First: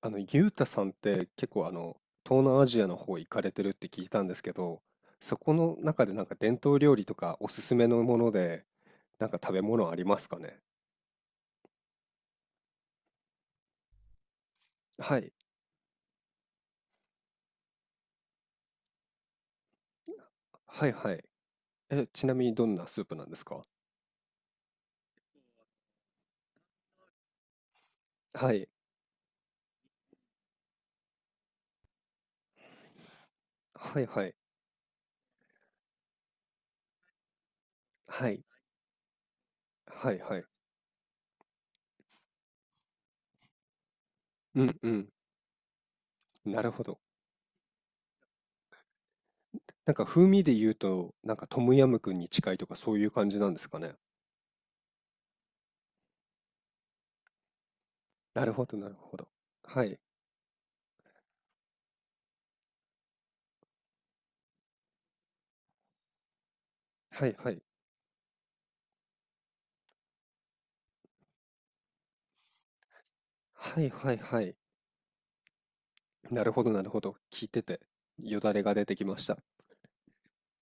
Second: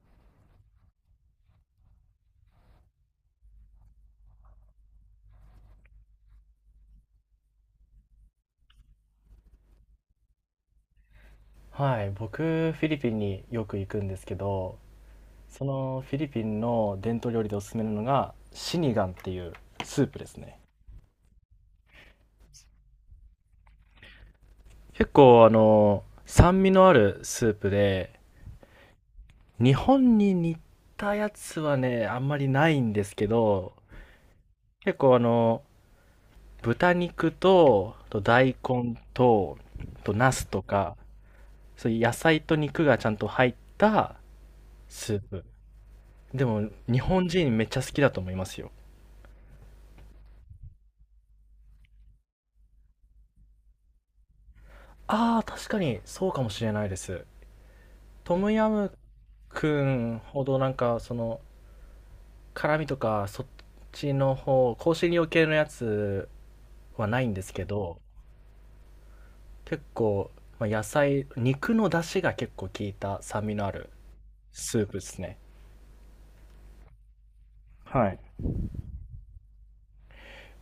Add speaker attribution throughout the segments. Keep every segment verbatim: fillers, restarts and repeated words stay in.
Speaker 1: あの、ゆうたさんって結構あの、東南アジアの方行かれてるって聞いたんですけど、そこの中でなんか伝統料理とかおすすめのもので、なんか食べ物ありますかね？
Speaker 2: はい、僕、フィリピンによく行くんですけど、
Speaker 1: はい、
Speaker 2: そのフィリピンの伝統料理でおすすめなのが、シニガンっていうスープですね。
Speaker 1: はいはい。え、ちなみにどんなスープなんですか？
Speaker 2: 結構、あの、酸味のあるスープで、
Speaker 1: はい、
Speaker 2: 日本に似たやつはね、あんまりないんですけど、
Speaker 1: はいはい、
Speaker 2: 結構あの、豚肉と、と
Speaker 1: はい、
Speaker 2: 大根と、
Speaker 1: は
Speaker 2: と
Speaker 1: い
Speaker 2: ナ
Speaker 1: はい。
Speaker 2: スとか、そういう野菜と肉がちゃんと入った
Speaker 1: うんうん、
Speaker 2: スープ。で
Speaker 1: な
Speaker 2: も、
Speaker 1: るほど。
Speaker 2: 日本人めっちゃ好きだと思いますよ。
Speaker 1: なんか風味で言うと、なんかトムヤムクンに近いとかそういう感じなんですかね？
Speaker 2: ああ、確かにそうかもしれないです。ト
Speaker 1: な
Speaker 2: ム
Speaker 1: るほ
Speaker 2: ヤ
Speaker 1: ど、な
Speaker 2: ム
Speaker 1: るほど。
Speaker 2: く
Speaker 1: はい、
Speaker 2: んほどなんかその辛味とかそっちの方、香辛料系のやつはな
Speaker 1: は
Speaker 2: いん
Speaker 1: い
Speaker 2: で
Speaker 1: は
Speaker 2: す
Speaker 1: い。
Speaker 2: けど、結構、まあ、野菜、肉の出汁が結構効いた酸味のあ
Speaker 1: はい
Speaker 2: る
Speaker 1: はいはい。
Speaker 2: スープですね。
Speaker 1: なるほどなるほど。聞いてて、
Speaker 2: はい。
Speaker 1: よだれが出てきました。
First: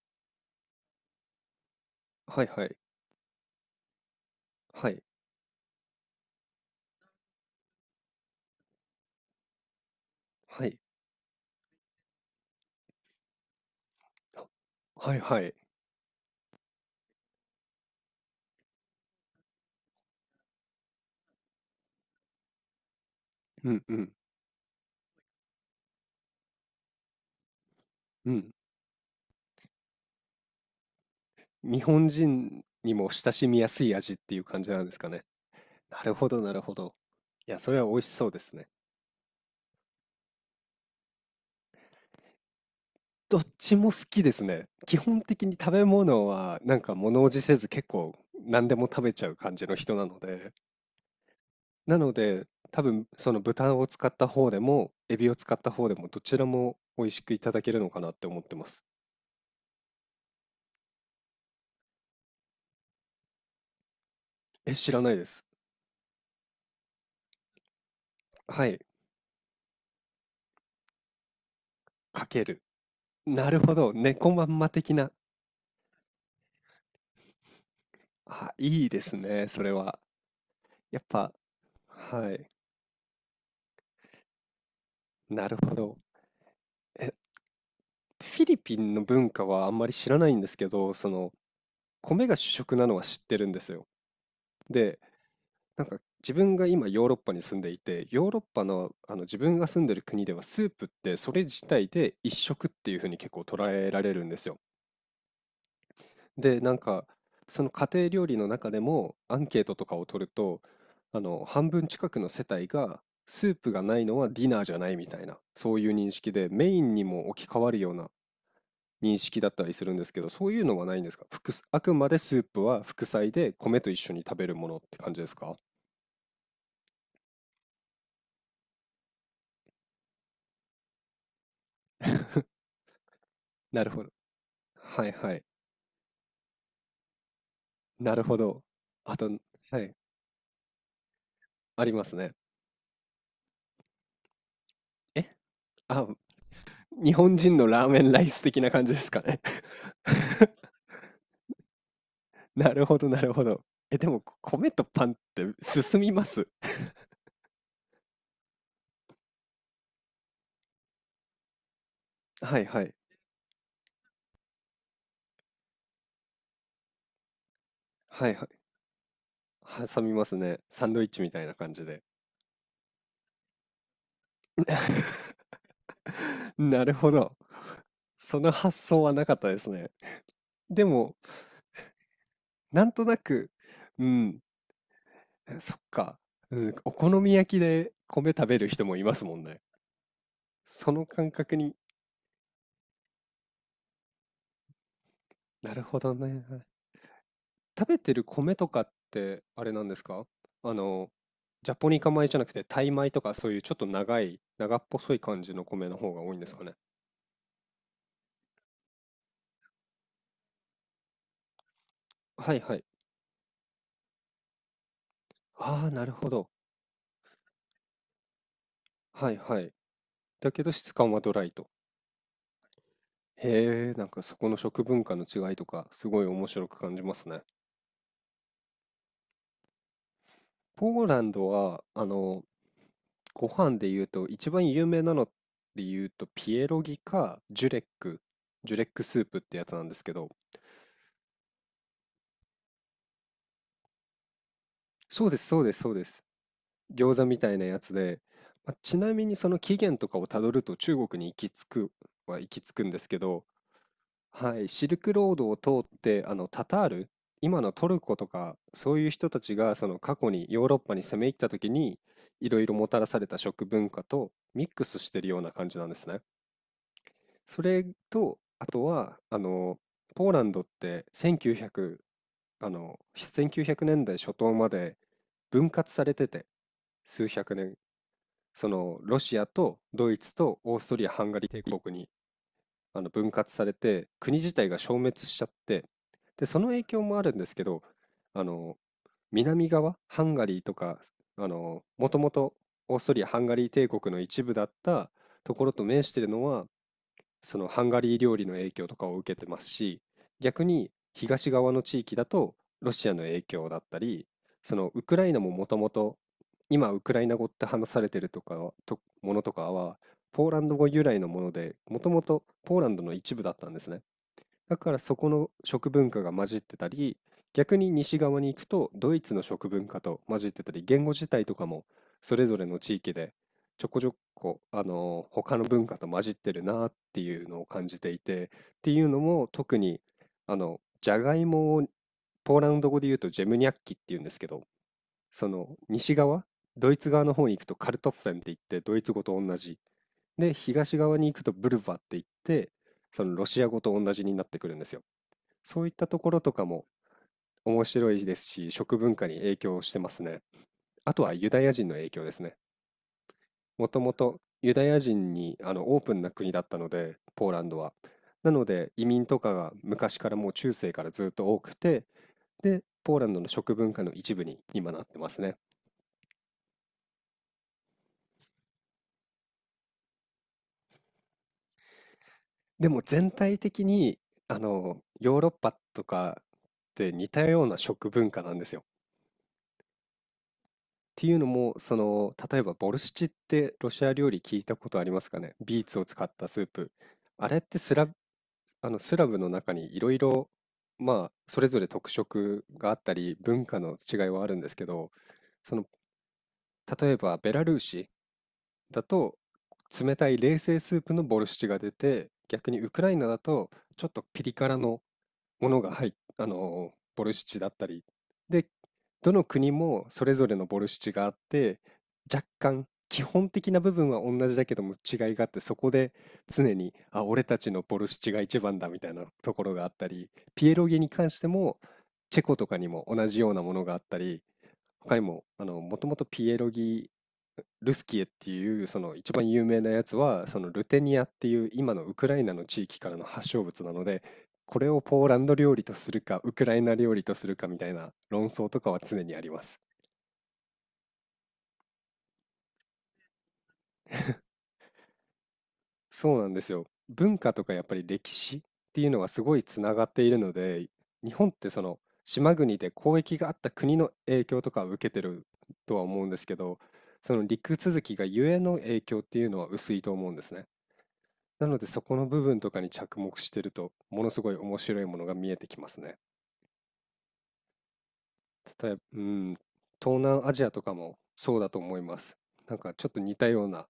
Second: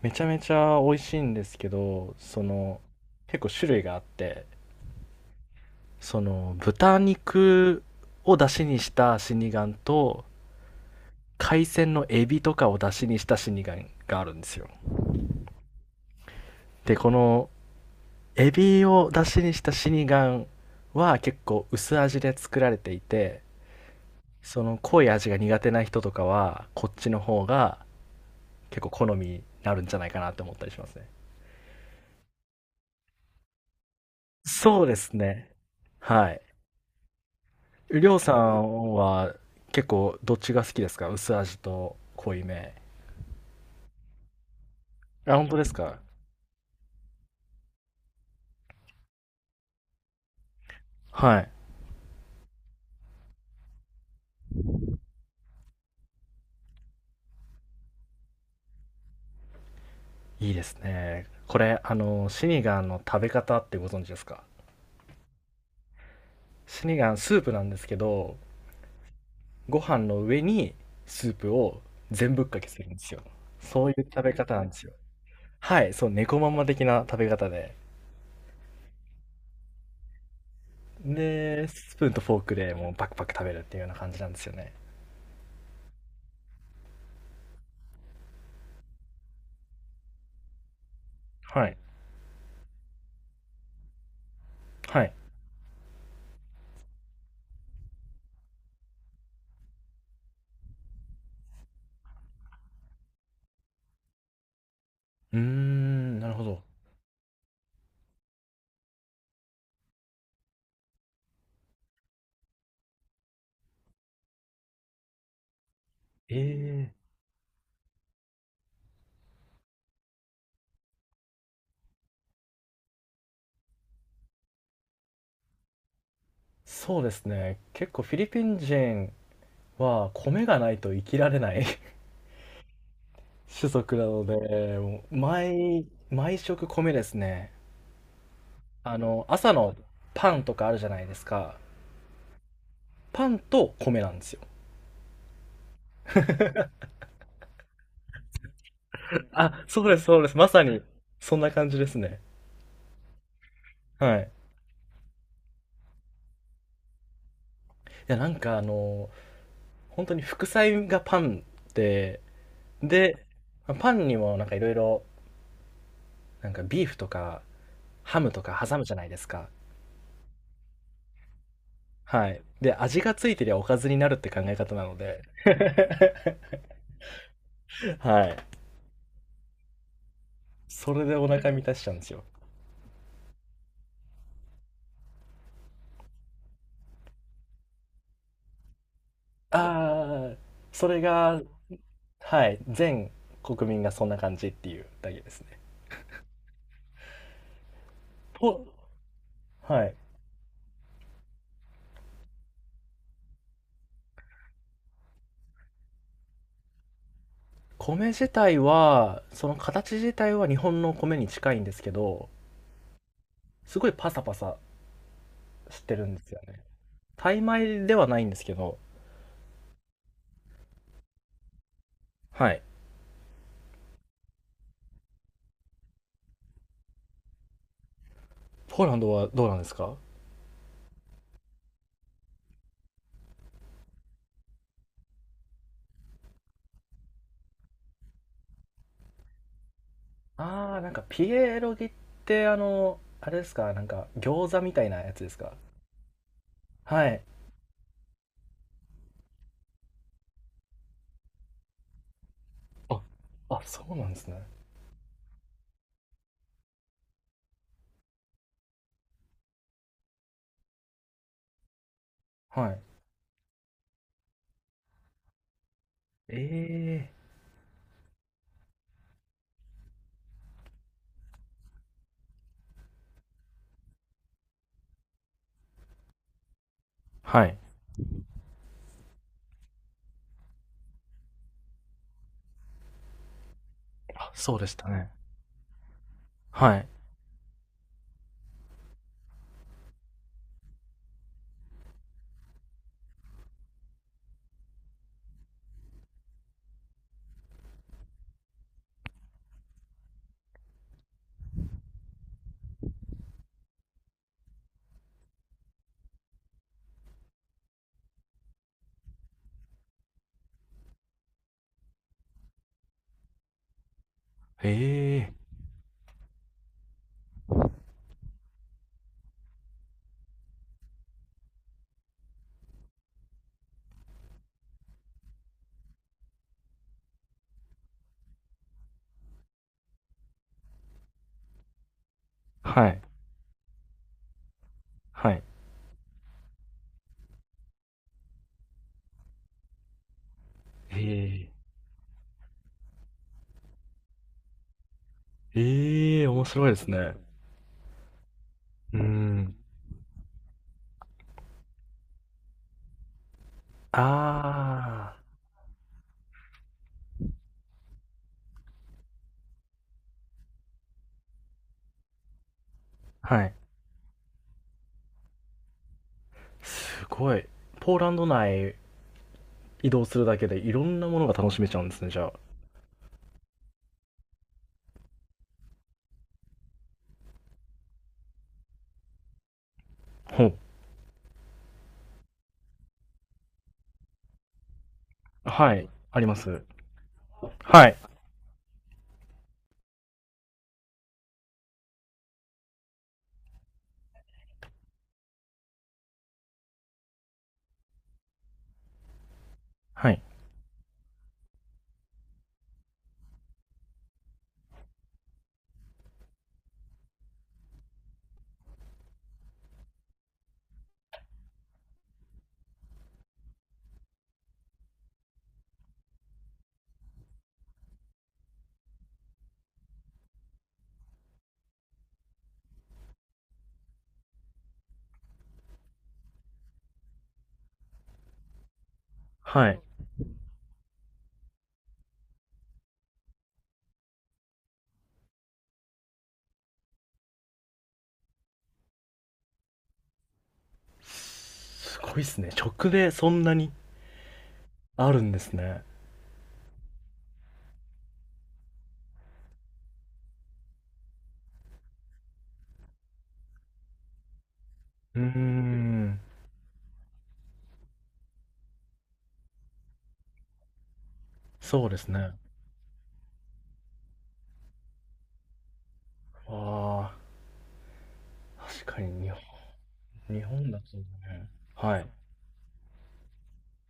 Speaker 2: めちゃめちゃ美味しいんですけど、
Speaker 1: は
Speaker 2: そ
Speaker 1: いはい。
Speaker 2: の結構種類があって、
Speaker 1: はい。
Speaker 2: その豚肉を出汁にした死神と
Speaker 1: はい。
Speaker 2: 海鮮のエビとかを出汁にした死神があるん
Speaker 1: あ、
Speaker 2: ですよ。
Speaker 1: はいはい。
Speaker 2: で、このエビを出汁にしたシニガンは結構薄味で作られていて、
Speaker 1: うんうん。
Speaker 2: その濃い味が苦手な人とかは、こっちの方が
Speaker 1: うん。
Speaker 2: 結構好みになるんじゃないかなって思ったりしますね。
Speaker 1: 日本人にも親しみやすい味っていう感じな
Speaker 2: そ
Speaker 1: ん
Speaker 2: う
Speaker 1: で
Speaker 2: で
Speaker 1: すか
Speaker 2: す
Speaker 1: ね。
Speaker 2: ね。
Speaker 1: なるほ
Speaker 2: は
Speaker 1: ど
Speaker 2: い。
Speaker 1: なるほど。いや、それは美味し
Speaker 2: りょう
Speaker 1: そう
Speaker 2: さ
Speaker 1: ですね。
Speaker 2: んは結構どっちが好きですか、薄味と濃いめ。
Speaker 1: どっちも好きですね。基本
Speaker 2: あ、
Speaker 1: 的
Speaker 2: 本
Speaker 1: に
Speaker 2: 当で
Speaker 1: 食
Speaker 2: す
Speaker 1: べ
Speaker 2: か？
Speaker 1: 物はなんか物おじせず結構何でも食べちゃう感じの人なので、
Speaker 2: はい。
Speaker 1: なので多分その豚を使った方でもエビを使った方でもどちらも美味しくいただけるのかなって思ってます。
Speaker 2: いいですね。これ、あの、シニガンの食べ方ってご存知ですか？
Speaker 1: え、知らないです。
Speaker 2: シニガンスープなんですけど、
Speaker 1: はい、
Speaker 2: ご飯の上にスープを
Speaker 1: か
Speaker 2: 全
Speaker 1: け
Speaker 2: ぶっか
Speaker 1: る。
Speaker 2: けするんですよ。
Speaker 1: なるほ
Speaker 2: そう
Speaker 1: ど、
Speaker 2: いう食
Speaker 1: 猫
Speaker 2: べ
Speaker 1: ま
Speaker 2: 方
Speaker 1: ん
Speaker 2: なん
Speaker 1: ま
Speaker 2: ですよ。
Speaker 1: 的な。
Speaker 2: はい、そう、猫まんま的な食べ方で。
Speaker 1: あ、いいですね、それは。やっぱ、
Speaker 2: で、スプーンと
Speaker 1: は
Speaker 2: フォー
Speaker 1: い、
Speaker 2: クでもうパクパク食べるっていうような感じなんですよね。
Speaker 1: なるほど。え、フィリピンの文化はあんまり知らないんですけど、その、
Speaker 2: はい。
Speaker 1: 米が主食なのは知ってるんですよ。で、
Speaker 2: はい。
Speaker 1: なんか自分が今ヨーロッパに住んでいて、ヨーロッパの、あの自分が住んでる国ではスープってそれ自体で一食っていうふうに結構捉えられるんですよ。
Speaker 2: うーん、なるほ
Speaker 1: で、
Speaker 2: ど。
Speaker 1: なんか、その家庭料理の中でもアンケートとかを取ると、あの、半分近くの世帯が、スープがないのはディナーじゃないみたいな、そういう認識
Speaker 2: え
Speaker 1: で、メイン
Speaker 2: え、
Speaker 1: にも置き換わるような認識だったりするんですけど、そういうのはないんですか？副あくまでスープは副菜で米と一緒に食べるものって感じですか？
Speaker 2: そうですね。結構フィリピン人は米がないと生きられない 種
Speaker 1: なる
Speaker 2: 族
Speaker 1: ほ
Speaker 2: な
Speaker 1: ど。
Speaker 2: ので、も
Speaker 1: はい
Speaker 2: う
Speaker 1: はい。
Speaker 2: 毎、毎食米ですね。
Speaker 1: なるほど。
Speaker 2: あ
Speaker 1: あ
Speaker 2: の、
Speaker 1: と、
Speaker 2: 朝の
Speaker 1: はい。
Speaker 2: パンとかあるじゃないですか。
Speaker 1: ありますね。
Speaker 2: パンと米なんですよ。
Speaker 1: えあ、日本人のラーメンライス的な感じですかね。
Speaker 2: あ、そうです、そうです。まさ に、そんな感じですね。
Speaker 1: なるほど、なるほど。え、で
Speaker 2: は
Speaker 1: も、
Speaker 2: い。
Speaker 1: こ米とパンって進みます？
Speaker 2: いや、なんかあの、本当に副菜がパンで、
Speaker 1: はいはい。
Speaker 2: で、パンにもなんかいろいろ、なんかビーフとかハ
Speaker 1: は
Speaker 2: ム
Speaker 1: い
Speaker 2: と
Speaker 1: は
Speaker 2: か挟むじゃないですか。
Speaker 1: い。挟みますね。サンドイッチみたいな感じで。
Speaker 2: はい。で、味がついてりゃおかずになるって考え方なので、
Speaker 1: なるほど。
Speaker 2: は
Speaker 1: その
Speaker 2: い。
Speaker 1: 発想はなかったですね。で
Speaker 2: それで
Speaker 1: も、
Speaker 2: お腹満たしちゃうんですよ。
Speaker 1: なんとなく、うん、そっか、うん、お好み焼きで米食べる人もいますもんね。
Speaker 2: ああ、そ
Speaker 1: そ
Speaker 2: れ
Speaker 1: の感
Speaker 2: が、
Speaker 1: 覚に、
Speaker 2: はい、全国民がそんな感じっていうだけですね。
Speaker 1: なるほどね。食べてる米と
Speaker 2: と、
Speaker 1: かって、あれな
Speaker 2: は
Speaker 1: ん
Speaker 2: い。
Speaker 1: ですか？あの、ジャポニカ米じゃなくて、タイ米とか、そういうちょっと長い、長っぽそい感じの米の方が多いんですかね。
Speaker 2: 米自体はその形自体は日本の米に近いんですけど、
Speaker 1: はいはい。
Speaker 2: すごいパサパサし
Speaker 1: ああ、
Speaker 2: て
Speaker 1: な
Speaker 2: る
Speaker 1: る
Speaker 2: んで
Speaker 1: ほ
Speaker 2: すよ
Speaker 1: ど。
Speaker 2: ね。タイ米ではないんですけど、
Speaker 1: はいはい。だけど質感はドライと。
Speaker 2: はい。
Speaker 1: へえ、なんかそこの食文化の違いとか、すごい面白く感じますね。
Speaker 2: ポーランドはどうなんですか？
Speaker 1: ポーランドは、あの、ご飯で言うと、一番有名なので言うと、ピエロギか、ジュレック、ジュレックスープってやつなんですけど、
Speaker 2: あー、なんかピエロギってあのあれですか、なんか餃子みたいなやつ
Speaker 1: そう
Speaker 2: で
Speaker 1: で
Speaker 2: す
Speaker 1: す、
Speaker 2: か？
Speaker 1: そうです、そうです。
Speaker 2: は
Speaker 1: 餃
Speaker 2: い。
Speaker 1: 子みたいなやつで、ま、ちなみにその起源とかをたどると中国に行き着くは行き着くんで
Speaker 2: あ
Speaker 1: すけど、
Speaker 2: あ、そうなんですね。
Speaker 1: はい、シルクロードを通って、あの、タタール、今のトルコとか、そういう人たちがその過去にヨーロッパに攻め入った時に、いろい
Speaker 2: は
Speaker 1: ろ
Speaker 2: い。
Speaker 1: もたらされた食文化とミックスしてるような感じなんですね。
Speaker 2: ええー。
Speaker 1: それと、あとは、あの、ポーランドってせんきゅうひゃく、あの、せんきゅうひゃくねんだい初頭まで分割されてて、数
Speaker 2: は
Speaker 1: 百
Speaker 2: い。
Speaker 1: 年、そのロシアとドイツとオーストリア・ハンガリー帝国にあの分割されて、
Speaker 2: あ、
Speaker 1: 国自
Speaker 2: そうで
Speaker 1: 体
Speaker 2: し
Speaker 1: が
Speaker 2: た
Speaker 1: 消
Speaker 2: ね。
Speaker 1: 滅しちゃって、でその
Speaker 2: は
Speaker 1: 影
Speaker 2: い。
Speaker 1: 響もあるんですけど、あの南側ハンガリーとか、あのもともとオーストリア・ハンガリー帝国の一部だったところと面しているのは、そのハンガリー料理の影響とかを受けてますし、逆に東側の地域だとロシアの影響だったり、そのウクライナももともと、今ウクライナ語って話されてるとかはとものとかは、ポーランド語由来のもので、もともとポーランドの一部だったんですね。
Speaker 2: え
Speaker 1: だからそ
Speaker 2: え
Speaker 1: こ
Speaker 2: ー。
Speaker 1: の食文化が混じってたり、逆に西側に行くとドイツの食文化と混じってたり、言語自体とかもそれぞれの地域でちょこちょこ、あのー他の文化と混じってるなっていうのを感じていて、っていうのも特にあのじゃがいもをポーラン
Speaker 2: は
Speaker 1: ド語
Speaker 2: い。
Speaker 1: で言うとジェムニャッキっていうんですけど、
Speaker 2: はい。
Speaker 1: その西側、ドイツ側の方に行くとカルトッフェンって言ってドイツ語と同じ。で、
Speaker 2: え
Speaker 1: 東側に行く
Speaker 2: え
Speaker 1: と
Speaker 2: ー。
Speaker 1: ブルヴァって言って、そのロシア語と同じになってくるんですよ。そういったと
Speaker 2: ええ
Speaker 1: こ
Speaker 2: ー、
Speaker 1: ろ
Speaker 2: 面
Speaker 1: とか
Speaker 2: 白いで
Speaker 1: も
Speaker 2: すね。う
Speaker 1: 面白いですし、食
Speaker 2: ー
Speaker 1: 文化に
Speaker 2: ん、
Speaker 1: 影響してますね。あとはユダヤ人の影響ですね。もともとユダヤ
Speaker 2: あ
Speaker 1: 人にあのオープンな国だったので、ポーランドは。なので移民とかが昔からもう中世からずっと多くて、で、ポーラン
Speaker 2: あ、
Speaker 1: ド
Speaker 2: は
Speaker 1: の
Speaker 2: い。
Speaker 1: 食文化の一部に今なってますね。
Speaker 2: すごい。ポーランド内移動するだけでいろんなものが楽しめちゃうんですね、じゃあ。
Speaker 1: でも全体的にあのヨーロッパとかって似たような食文化なんですよ。
Speaker 2: ほう。
Speaker 1: っていうのも、その、例えばボルシチってロシア料理聞いたことありますかね？
Speaker 2: は
Speaker 1: ビー
Speaker 2: い、
Speaker 1: ツを
Speaker 2: あ
Speaker 1: 使
Speaker 2: り
Speaker 1: っ
Speaker 2: ま
Speaker 1: たス
Speaker 2: す。
Speaker 1: ープ。あれって
Speaker 2: は
Speaker 1: ス
Speaker 2: い、
Speaker 1: ラブ、あのスラブの中にいろいろ、まあ、それぞれ特色があったり、文化の違いはあるんですけど、その、例えばベラルーシだと、
Speaker 2: は
Speaker 1: 冷
Speaker 2: い、
Speaker 1: たい冷製スープのボルシチが出て、逆にウクライナだと、ちょっとピリ辛のものが入っあのボルシチだったり、でどの国もそれぞれのボルシチがあって、若干基本的な部分は同じだけども違いがあって、そこで常に「あ、俺たちのボルシチが一番だ」みたいなところがあったり、ピエロギに関してもチェコとかにも同じようなものがあったり、他にも、あの、もともとピエロギ、ルスキエっていうその一番有
Speaker 2: は
Speaker 1: 名
Speaker 2: い。
Speaker 1: なやつは、そのルテニアっていう今のウクライナの地域からの発祥物なので、これをポーランド料理とするか、ウクライナ料理とするかみたいな論争とかは常にあります。
Speaker 2: すごいっすね。直でそんなにあるんですね。
Speaker 1: そうなんですよ。文化とかやっぱり歴史っていうのがすごいつながっているので、日本ってその島国で交易があった国の影響とかを受け
Speaker 2: う
Speaker 1: て
Speaker 2: ー
Speaker 1: るとは
Speaker 2: ん。
Speaker 1: 思うんですけど、その陸続きがゆえの影響っていうのは薄いと思うんですね。なので
Speaker 2: そうで
Speaker 1: そ
Speaker 2: す
Speaker 1: この
Speaker 2: ね。
Speaker 1: 部分とかに着目してるとものすごい面白いものが見えてきますね。
Speaker 2: ああ、
Speaker 1: 例え
Speaker 2: 確
Speaker 1: ば、
Speaker 2: か
Speaker 1: う
Speaker 2: に日本
Speaker 1: ん、東南
Speaker 2: 日
Speaker 1: アジア
Speaker 2: 本だ
Speaker 1: とか
Speaker 2: とね。
Speaker 1: もそうだと思
Speaker 2: はい。
Speaker 1: い
Speaker 2: う
Speaker 1: ます。なんかちょっと似たような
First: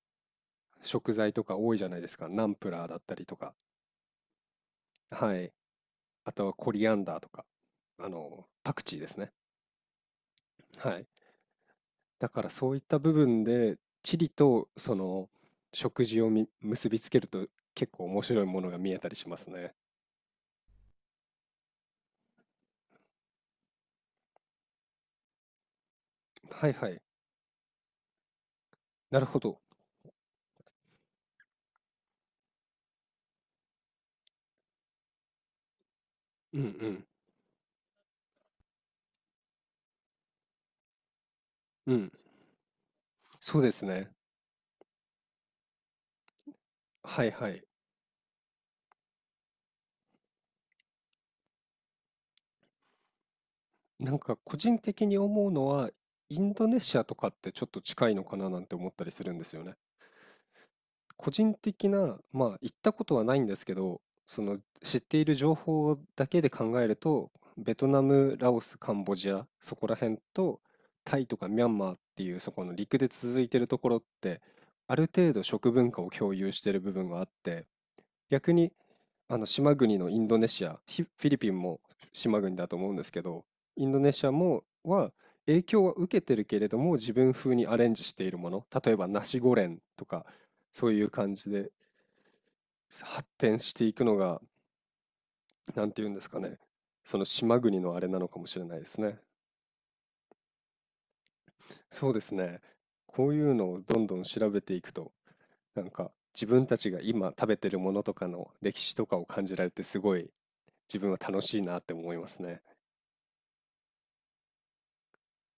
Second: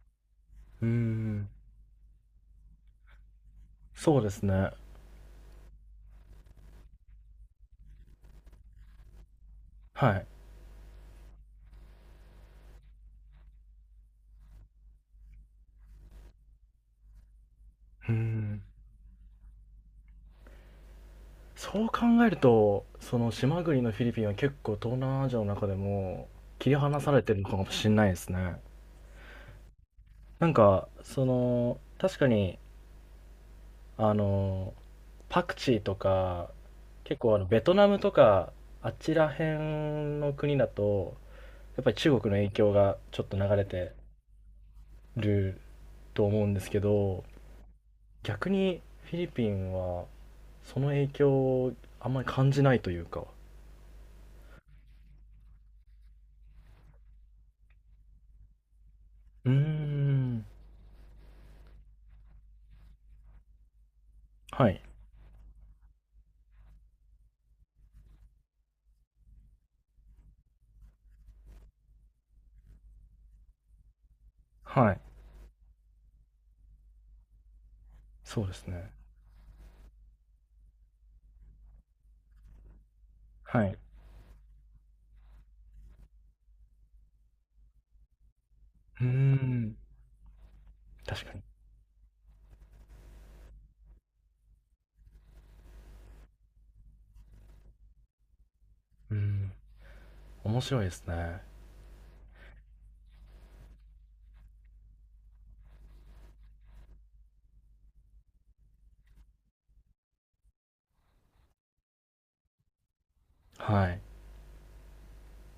Speaker 2: ー
Speaker 1: 食材と
Speaker 2: ん。
Speaker 1: か多いじゃないですか。ナンプラーだったりとか。
Speaker 2: そうですね。
Speaker 1: はい。あとはコリアンダーとか。あの、パクチーですね。
Speaker 2: はい。
Speaker 1: はい。だからそういった部分で地理とその食事をみ結びつけると結構
Speaker 2: うー
Speaker 1: 面白いも
Speaker 2: ん。
Speaker 1: のが見えたりしますね。
Speaker 2: そう考えると、その島国のフィリピンは結構東南アジアの中でも
Speaker 1: は
Speaker 2: 切
Speaker 1: い
Speaker 2: り
Speaker 1: は
Speaker 2: 離
Speaker 1: い。
Speaker 2: されてるのかもしんないですね。
Speaker 1: なるほど。
Speaker 2: なんか、その、確かに、あの、パクチーとか、
Speaker 1: うん
Speaker 2: 結構あの、ベトナムとか、あちら辺の国だと、やっぱ
Speaker 1: うん。
Speaker 2: り
Speaker 1: うん。
Speaker 2: 中国の影響がちょっと流
Speaker 1: そう
Speaker 2: れ
Speaker 1: です
Speaker 2: て
Speaker 1: ね。
Speaker 2: ると思うんですけ
Speaker 1: は
Speaker 2: ど、
Speaker 1: いはい。
Speaker 2: 逆にフィリピンはその影響をあんまり感じないというか。
Speaker 1: なんか個人的に思うのは、インドネシアとかってちょっと近いのかななんて思ったりするんで
Speaker 2: うー
Speaker 1: すよね。
Speaker 2: ん。
Speaker 1: 個人的な、まあ行ったことはないんですけど、その
Speaker 2: はい。
Speaker 1: 知っている情報だけで考えると、ベトナム、ラオス、カンボジア、そこら辺と、タイとかミャンマーっていうそこの陸で続いてるところって、
Speaker 2: は
Speaker 1: あ
Speaker 2: い。
Speaker 1: る程度食文化を共有してる部分があって、
Speaker 2: そう
Speaker 1: 逆
Speaker 2: です
Speaker 1: に
Speaker 2: ね。
Speaker 1: あの島国のインドネシア、フィフィリピンも島国だと思うんですけど、
Speaker 2: はい。
Speaker 1: インドネシアもは影響は受けてるけれども、自分風にアレンジしているもの、例え
Speaker 2: うー
Speaker 1: ばナシゴレ
Speaker 2: ん、
Speaker 1: ンとか、そういう
Speaker 2: 確か
Speaker 1: 感
Speaker 2: に。
Speaker 1: じで発展していくのが、なんていうんですかね、その島国のあれなのかもしれないです
Speaker 2: うー
Speaker 1: ね。
Speaker 2: ん、面白いですね。
Speaker 1: そうですね。こういうのをどんどん調べていくと、なんか自分たちが今食べてるものとかの歴史とかを感じられて、すごい自分は楽しいなって思いますね。
Speaker 2: はい。